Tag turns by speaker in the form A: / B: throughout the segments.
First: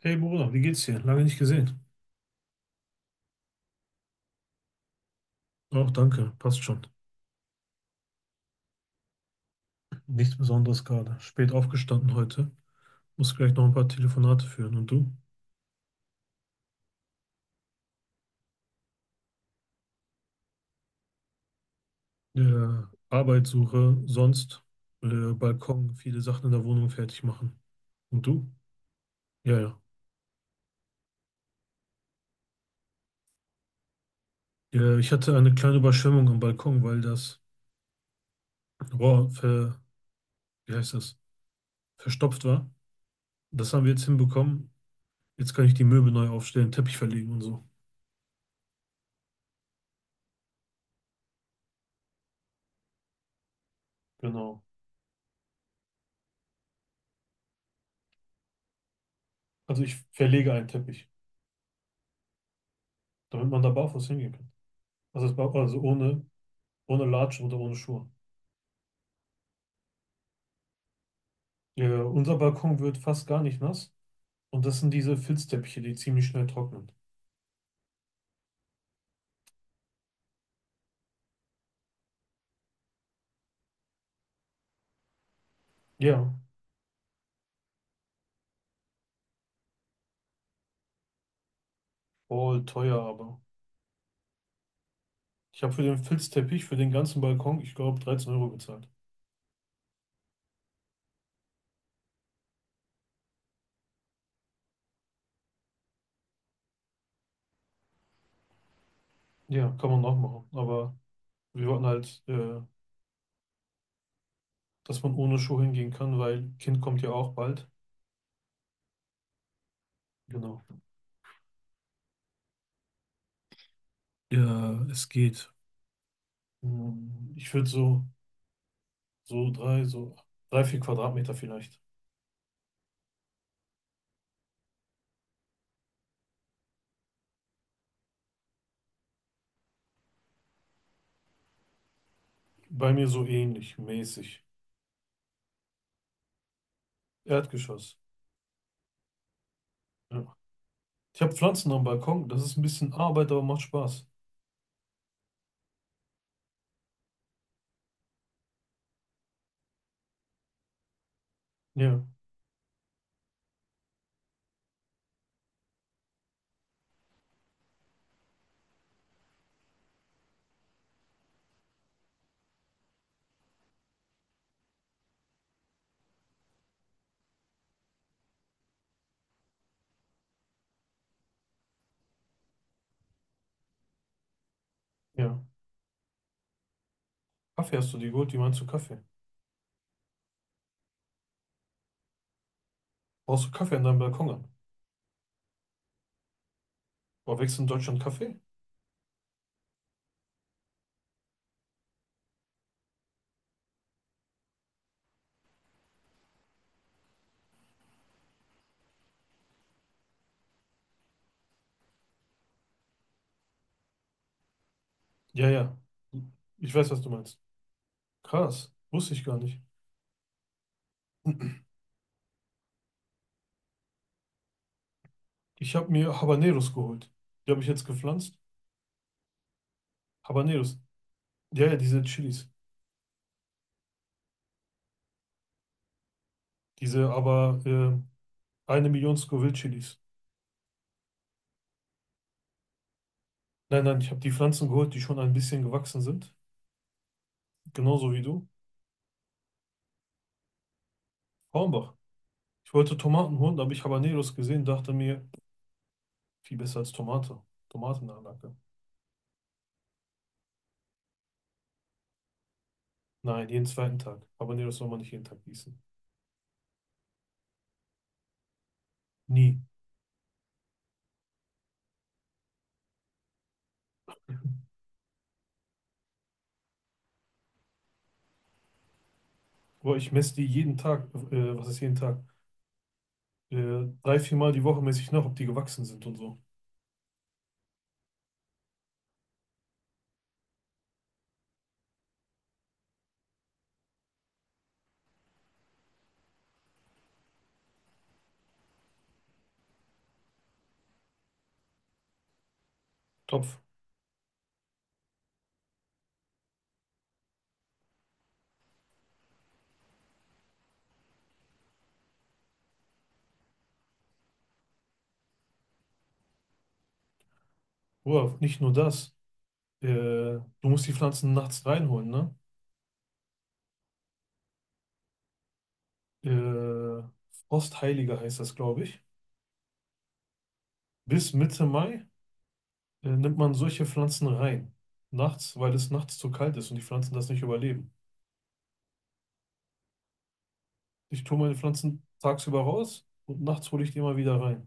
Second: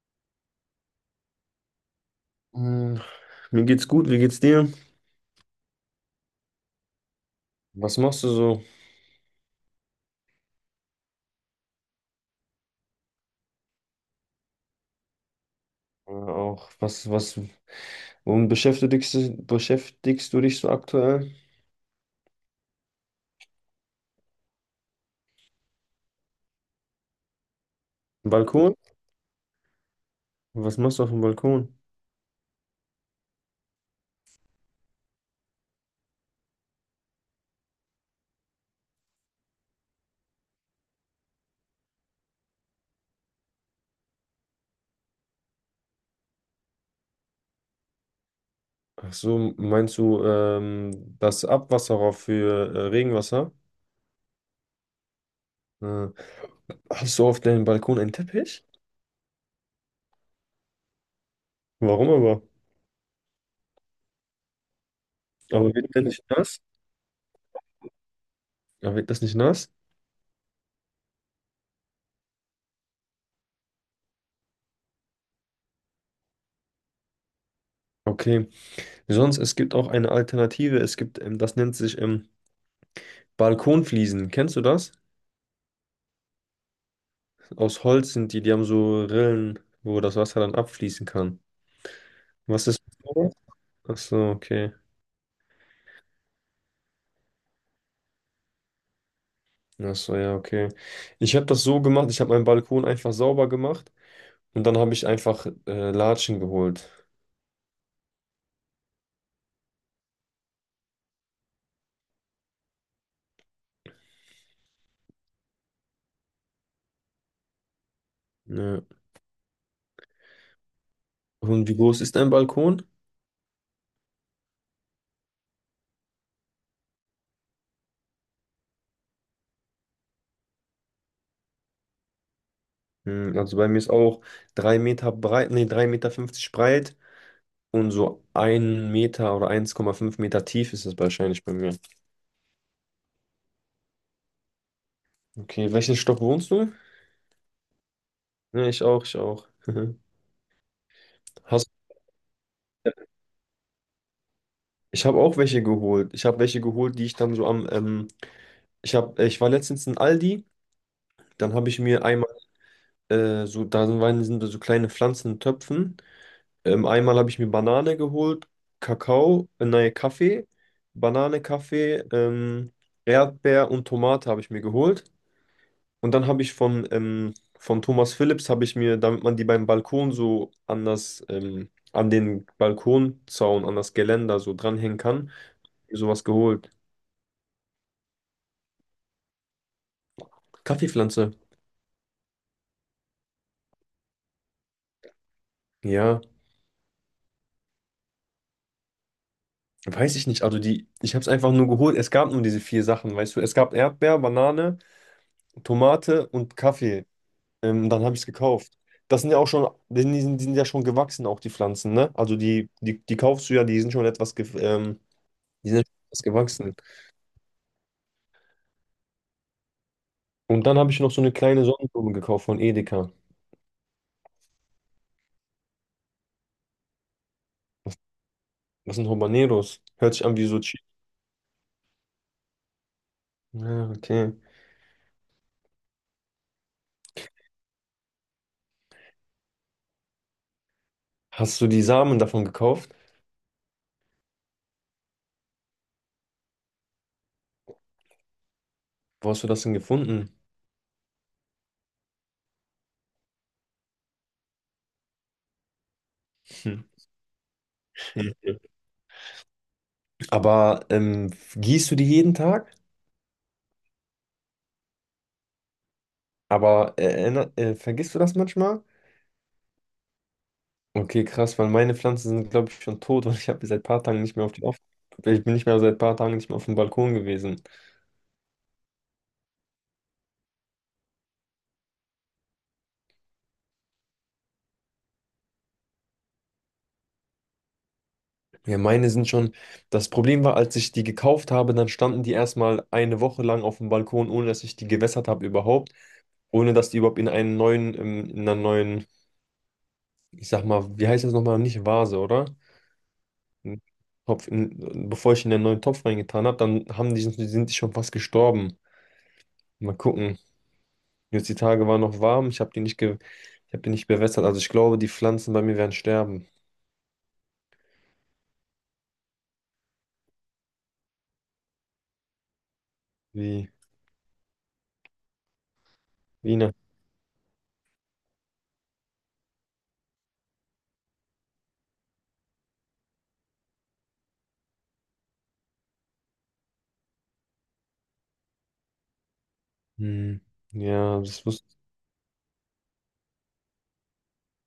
A: Hey Bruder, wie geht's dir? Lange nicht gesehen.
B: Hm. Mir geht's gut, wie geht's dir?
A: Auch danke, passt schon.
B: Was machst du so?
A: Nichts Besonderes gerade. Spät aufgestanden heute. Muss gleich noch ein paar Telefonate führen. Und du?
B: Auch womit beschäftigst du dich so aktuell?
A: Ja, Arbeitssuche, sonst Balkon, viele Sachen in der Wohnung fertig machen. Und du?
B: Balkon?
A: Ja, ja.
B: Was machst du auf dem Balkon?
A: Ja, ich hatte eine kleine Überschwemmung am Balkon, weil das Rohr wie heißt das? Verstopft war. Das haben wir jetzt hinbekommen. Jetzt kann ich die Möbel neu aufstellen, Teppich verlegen und so.
B: Ach so, meinst du das Abwasserrohr für Regenwasser?
A: Genau.
B: Äh, hast du auf deinem Balkon einen Teppich?
A: Also ich verlege einen Teppich,
B: Warum aber?
A: damit man da barfuß hingehen kann. Also, das Balkon,
B: Aber
A: also
B: wird der
A: ohne,
B: nicht nass?
A: ohne Latschen oder ohne Schuhe.
B: Aber wird das nicht nass?
A: Ja, unser Balkon wird fast gar nicht nass. Und das sind diese Filzteppiche, die ziemlich schnell trocknen.
B: Okay. Sonst, es gibt auch eine Alternative. Es gibt, das nennt sich Balkonfliesen. Kennst du das?
A: Ja,
B: Aus Holz sind die, die haben so Rillen, wo das Wasser dann abfließen kann.
A: voll
B: Was ist mit
A: teuer, aber.
B: sowas? Ach so, okay.
A: Ich habe für den Filzteppich, für den ganzen Balkon, ich glaube, 13 € bezahlt.
B: Ach so, ja, okay. Ich habe das so gemacht, ich habe meinen Balkon einfach sauber gemacht und dann habe ich einfach Latschen geholt.
A: Ja, kann man auch machen. Aber wir wollten halt, dass man ohne Schuhe hingehen kann, weil Kind kommt ja auch bald.
B: Ja.
A: Genau.
B: Und wie groß ist dein Balkon?
A: Ja, es geht. Ich würde so 3, 4 Quadratmeter vielleicht.
B: Also bei mir ist auch 3 Meter breit, nee, 3,50 Meter breit und so 1 Meter oder 1,5 Meter tief ist es wahrscheinlich bei mir.
A: Bei mir so ähnlich, mäßig.
B: Okay, welchen Stock wohnst du?
A: Erdgeschoss.
B: Ja, ich auch, ich auch.
A: Ja. Ich habe
B: Hast
A: Pflanzen am Balkon. Das ist ein bisschen Arbeit, aber macht Spaß.
B: Ich habe auch welche geholt. Ich habe welche geholt, die ich dann so am, ich war letztens in Aldi, dann habe ich
A: Ja,
B: mir einmal, so, da sind so kleine Pflanzen in Töpfen. Einmal habe ich mir Banane geholt, Kakao, nein, Kaffee, Banane, Kaffee, Erdbeer und Tomate habe ich mir geholt. Und dann habe ich von Thomas Philips habe ich mir, damit man die beim Balkon so an das, an den Balkonzaun, an das Geländer so dranhängen kann,
A: ja.
B: mir sowas geholt.
A: Kaffee hast du dir geholt? Wie meinst du Kaffee?
B: Kaffeepflanze.
A: Brauchst du Kaffee an deinem Balkon an?
B: Ja,
A: Boah, wächst in Deutschland Kaffee?
B: weiß ich nicht. Also ich habe es einfach nur geholt. Es gab nur diese vier Sachen, weißt du. Es gab Erdbeer, Banane, Tomate und Kaffee. Dann habe ich es gekauft. Das sind ja auch schon, die sind ja schon gewachsen, auch die Pflanzen, ne? Also die kaufst du ja, die sind schon etwas, ge
A: Ja,
B: die
A: ja.
B: sind schon etwas
A: Ich
B: gewachsen.
A: weiß, was du meinst. Krass. Wusste ich gar nicht.
B: Und dann habe ich noch so eine kleine Sonnenblume gekauft von Edeka.
A: Ich habe mir Habaneros geholt. Die habe ich jetzt gepflanzt.
B: Das sind Habaneros. Hört sich an wie so
A: Habaneros.
B: Chi.
A: Ja, ja, diese Chilis.
B: Ja, okay.
A: Diese aber 1 Million Scoville-Chilis.
B: Hast du die Samen davon gekauft?
A: Nein, nein, ich habe die Pflanzen geholt, die schon ein bisschen gewachsen sind. Genauso wie du.
B: Wo hast du das denn gefunden?
A: Hornbach. Ich wollte Tomaten holen, da habe ich Habaneros gesehen, dachte mir, viel besser
B: Hm.
A: als Tomate. Tomatenanlage.
B: Aber gießt du die jeden Tag?
A: Nein, jeden zweiten Tag. Aber nee, das soll man nicht jeden Tag gießen.
B: Aber vergisst du das manchmal?
A: Nie.
B: Okay, krass. Weil meine Pflanzen sind glaube ich schon tot und ich habe seit ein paar Tagen nicht mehr auf den auf ich bin nicht mehr seit ein paar Tagen nicht mehr auf dem Balkon gewesen.
A: Boah, ich messe die jeden Tag, was ist jeden Tag? 3, 4 Mal die Woche messe ich nach, ob die gewachsen sind und so.
B: Ja, meine sind schon. Das Problem war, als ich die gekauft habe, dann standen die erst mal eine Woche lang auf dem Balkon, ohne dass ich die gewässert habe überhaupt, ohne dass die überhaupt in einen neuen in einer neuen, ich sag mal, wie heißt das noch mal, nicht Vase, oder
A: Topf.
B: Topf, bevor ich in den neuen Topf reingetan habe, dann haben die sind die schon fast gestorben. Mal gucken. Jetzt die Tage waren noch warm, ich habe die nicht bewässert. Also ich glaube, die Pflanzen bei mir werden sterben.
A: Boah, nicht nur das. Du musst die Pflanzen nachts reinholen, ne?
B: Wie Wiener.
A: Äh, Frostheiliger heißt das, glaube ich. Bis Mitte Mai nimmt man solche Pflanzen rein. Nachts, weil es nachts zu kalt ist und die Pflanzen das nicht überleben.
B: Hm. Ja.
A: Ich tue
B: das
A: meine
B: wusste
A: Pflanzen tagsüber raus und nachts hole ich die immer wieder rein.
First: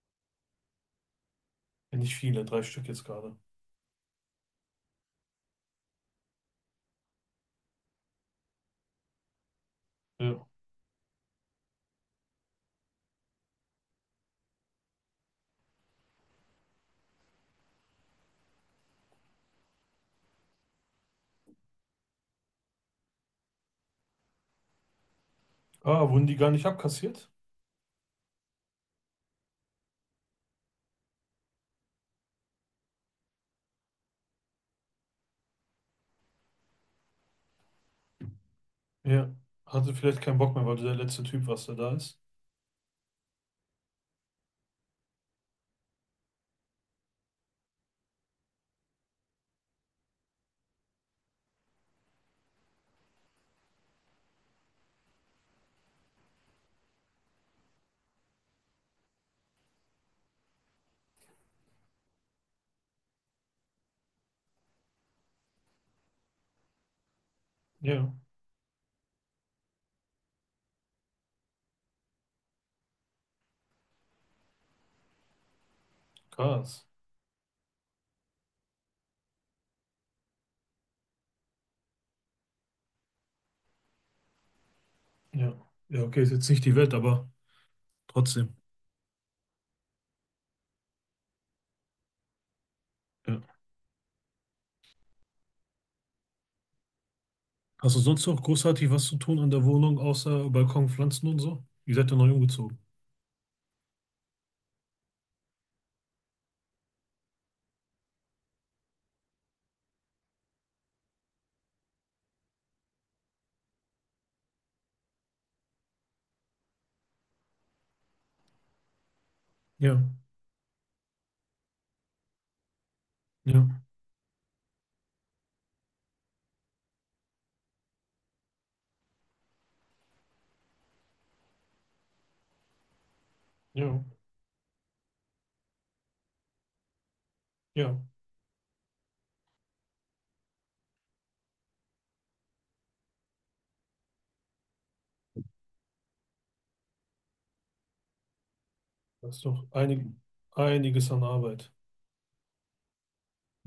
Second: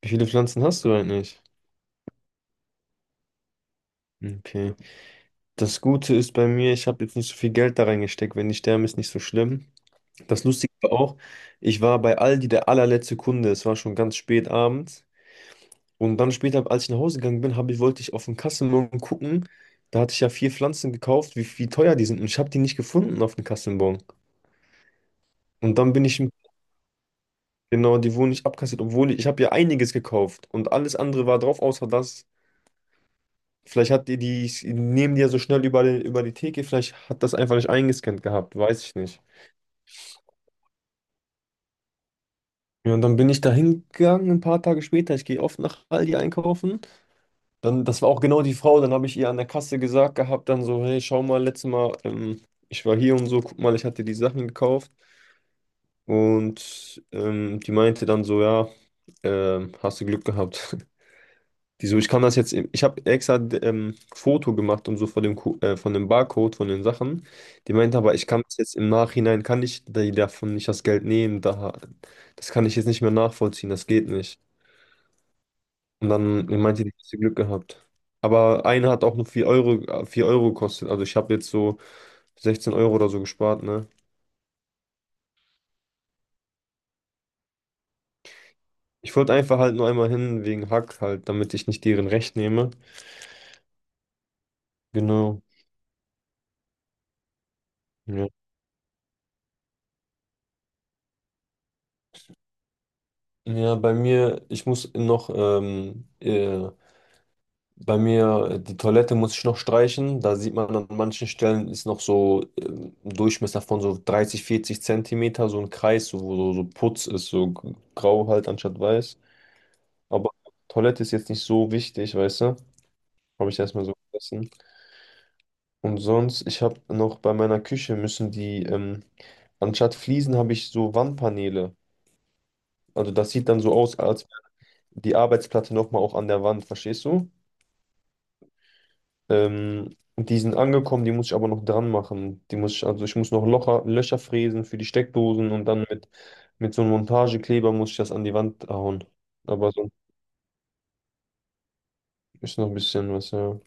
B: Wie viele Pflanzen hast du eigentlich?
A: Ja, nicht viele, drei Stück jetzt gerade.
B: Okay. Das Gute ist bei mir, ich habe jetzt nicht so viel Geld da reingesteckt. Wenn die sterben, ist nicht so schlimm. Das
A: Ja.
B: Lustige war auch, ich war bei Aldi der allerletzte Kunde. Es war schon ganz spät abends. Und dann später, als ich nach Hause gegangen bin, wollte ich auf den Kassenbon gucken. Da hatte ich ja vier Pflanzen gekauft, wie teuer die sind. Und ich habe die nicht gefunden auf dem Kassenbon. Und dann bin
A: Ah,
B: ich
A: wurden die gar nicht abkassiert?
B: Genau, die wurden nicht abkassiert, obwohl ich habe ja einiges gekauft und alles andere war drauf, außer das. Vielleicht hat die, die nehmen die ja so schnell über die Theke, vielleicht hat das einfach nicht eingescannt gehabt, weiß ich nicht.
A: Ja. Hatte vielleicht keinen Bock mehr, weil du der letzte Typ warst, der da ist.
B: Ja, und dann bin ich da hingegangen ein paar Tage später. Ich gehe oft nach Aldi einkaufen. Dann, das war auch genau die Frau. Dann habe ich ihr an der Kasse gesagt gehabt, dann so, hey, schau mal, letztes Mal, ich war hier und so, guck mal, ich hatte die Sachen gekauft. Und die meinte dann so, ja, hast du Glück gehabt. Wieso, ich kann das jetzt, ich habe extra Foto gemacht und so von dem Barcode, von den Sachen. Die meinte
A: Ja,
B: aber, ich kann das jetzt im Nachhinein, kann ich die davon nicht das Geld nehmen, da, das kann ich jetzt nicht mehr nachvollziehen, das geht nicht. Und dann
A: krass.
B: meinte die, hast du Glück gehabt. Aber eine hat auch nur 4 Euro gekostet, also ich habe jetzt so 16 Euro oder so gespart, ne?
A: Ja. Ja, okay, ist jetzt nicht die Welt, aber trotzdem.
B: Ich wollte einfach halt nur einmal hin wegen Hack halt, damit ich nicht deren Recht nehme.
A: Ja.
B: Genau.
A: Hast du sonst
B: Ja.
A: noch großartig was zu tun an der Wohnung, außer Balkon, Pflanzen und so? Ihr seid ja neu umgezogen.
B: Ja, bei mir, die Toilette muss ich noch streichen. Da sieht man an manchen Stellen ist noch so ein Durchmesser von so 30, 40 Zentimeter, so ein Kreis, so, wo so, so Putz ist, so grau halt anstatt weiß.
A: Ja,
B: Aber Toilette ist jetzt nicht so wichtig, weißt du? Habe ich
A: ja,
B: erstmal so vergessen. Und sonst, ich habe noch bei meiner Küche müssen anstatt Fliesen habe ich so Wandpaneele. Also das sieht dann so aus,
A: ja,
B: als wäre die Arbeitsplatte nochmal auch an der Wand, verstehst du?
A: ja.
B: Die sind angekommen, die muss ich aber noch dran machen. Also ich muss noch Löcher fräsen für die Steckdosen und dann mit so einem Montagekleber muss ich das an die Wand hauen.
A: Das ist doch
B: Aber so
A: einiges an Arbeit.
B: ist noch ein bisschen was, ja.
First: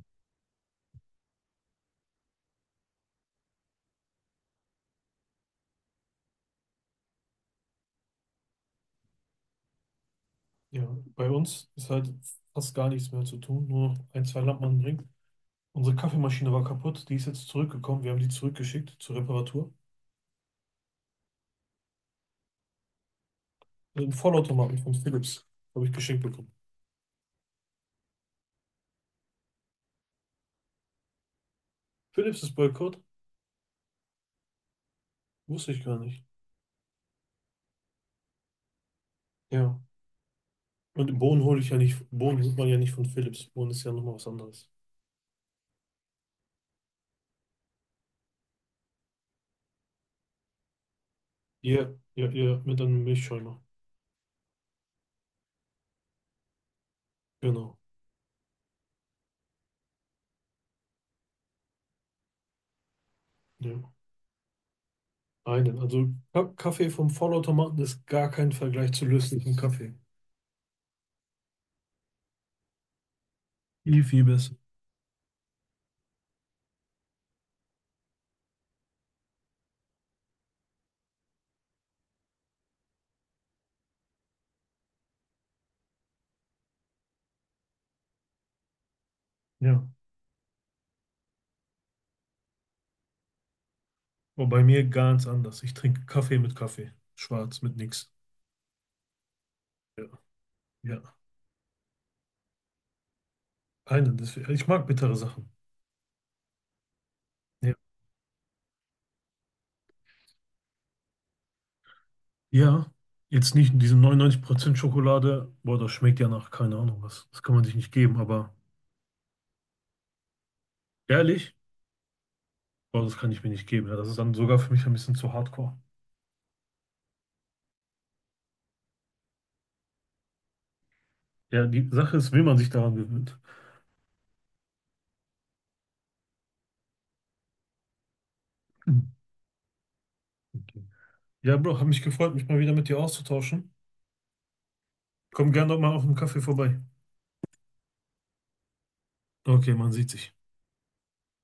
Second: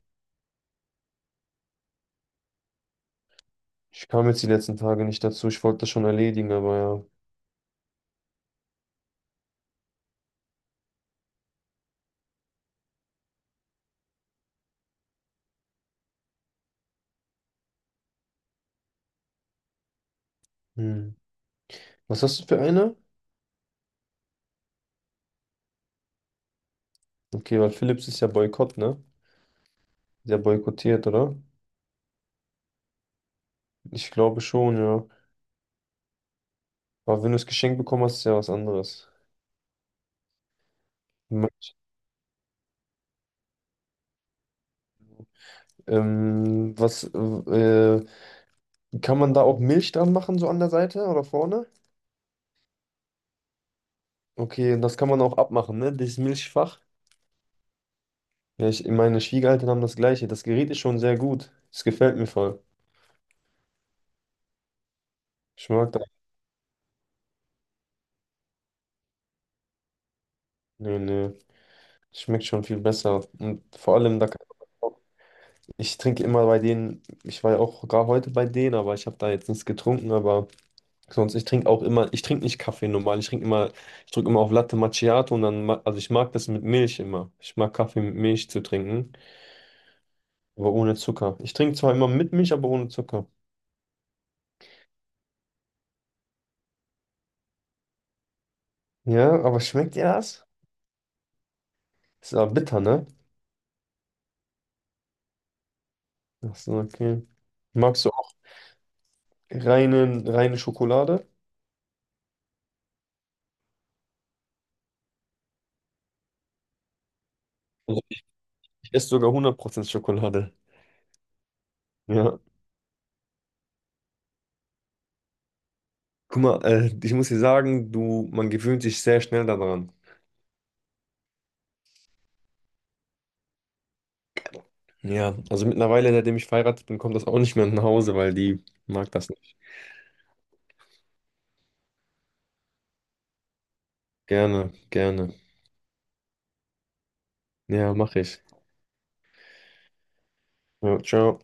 B: Ich kam jetzt die letzten Tage nicht dazu. Ich wollte das schon erledigen, aber
A: Ja, bei uns ist halt fast gar nichts mehr zu tun, nur noch ein, zwei Lampen anbringen. Unsere Kaffeemaschine war kaputt, die ist jetzt zurückgekommen. Wir haben die zurückgeschickt zur Reparatur.
B: ja. Hm. Was hast du für eine?
A: Ein Vollautomaten von Philips habe ich geschenkt bekommen.
B: Okay, weil Philips ist ja Boykott, ne? Ist ja boykottiert, oder?
A: Philips ist Boykott?
B: Ich glaube schon, ja.
A: Wusste ich gar nicht.
B: Aber wenn du es geschenkt bekommen hast, ist ja was anderes.
A: Ja. Und Bohnen hole ich ja nicht. Bohnen holt man ja nicht von Philips. Bohnen ist ja nochmal was anderes.
B: Ähm, was, äh, Kann man da auch Milch dran machen, so an der Seite oder vorne?
A: Ja, ja, ja, mit einem Milchschäumer.
B: Okay, und das kann man auch abmachen, ne? Dieses Milchfach.
A: Genau.
B: Ja, meine Schwiegereltern haben das gleiche. Das Gerät ist schon sehr gut. Es gefällt mir voll.
A: Ja.
B: Ich
A: Einen.
B: mag
A: Also
B: das.
A: Kaffee vom Vollautomaten ist gar kein Vergleich zu löslichem Kaffee.
B: Nö, nö. Schmeckt schon viel besser. Und vor
A: Viel,
B: allem,
A: viel
B: da kann
A: besser.
B: ich trinke immer bei denen, ich war ja auch gar heute bei denen, aber ich habe da jetzt nichts getrunken, aber sonst, ich trinke auch immer, ich trinke nicht Kaffee normal, ich trinke immer, ich drücke immer auf Latte Macchiato und dann, also ich mag das mit Milch immer. Ich mag Kaffee mit Milch zu trinken.
A: Ja.
B: Aber ohne Zucker. Ich trinke zwar immer mit Milch, aber ohne Zucker.
A: Aber bei mir ganz anders. Ich trinke Kaffee mit Kaffee. Schwarz mit nix.
B: Ja, aber schmeckt
A: Ja.
B: dir das?
A: Ja.
B: Ist aber bitter, ne?
A: Einen, deswegen, ich mag bittere Sachen.
B: Ach so, okay.
A: Ja.
B: Magst du auch reine, reine Schokolade?
A: Ja, jetzt nicht in diesem 99% Schokolade. Boah, das schmeckt ja nach keine Ahnung was. Das kann man sich nicht
B: Also
A: geben,
B: ich
A: aber
B: esse sogar 100% Schokolade.
A: ehrlich,
B: Ja.
A: boah, das kann ich mir nicht geben. Ja, das ist dann sogar für mich ein bisschen zu hardcore.
B: Guck mal, ich muss dir sagen, du, man gewöhnt sich sehr schnell daran.
A: Ja, die Sache ist, will man sich daran gewöhnt.
B: Ja, also mittlerweile, seitdem ich verheiratet bin, kommt das auch nicht mehr nach Hause, weil die
A: Hm.
B: mag das nicht.
A: Okay. Ja, Bro, habe mich gefreut, mich mal wieder mit dir auszutauschen.
B: Gerne, gerne.
A: Komm gerne doch mal auf dem Kaffee vorbei.
B: Ja, mach ich.
A: Okay, man sieht sich.
B: Ja, ciao.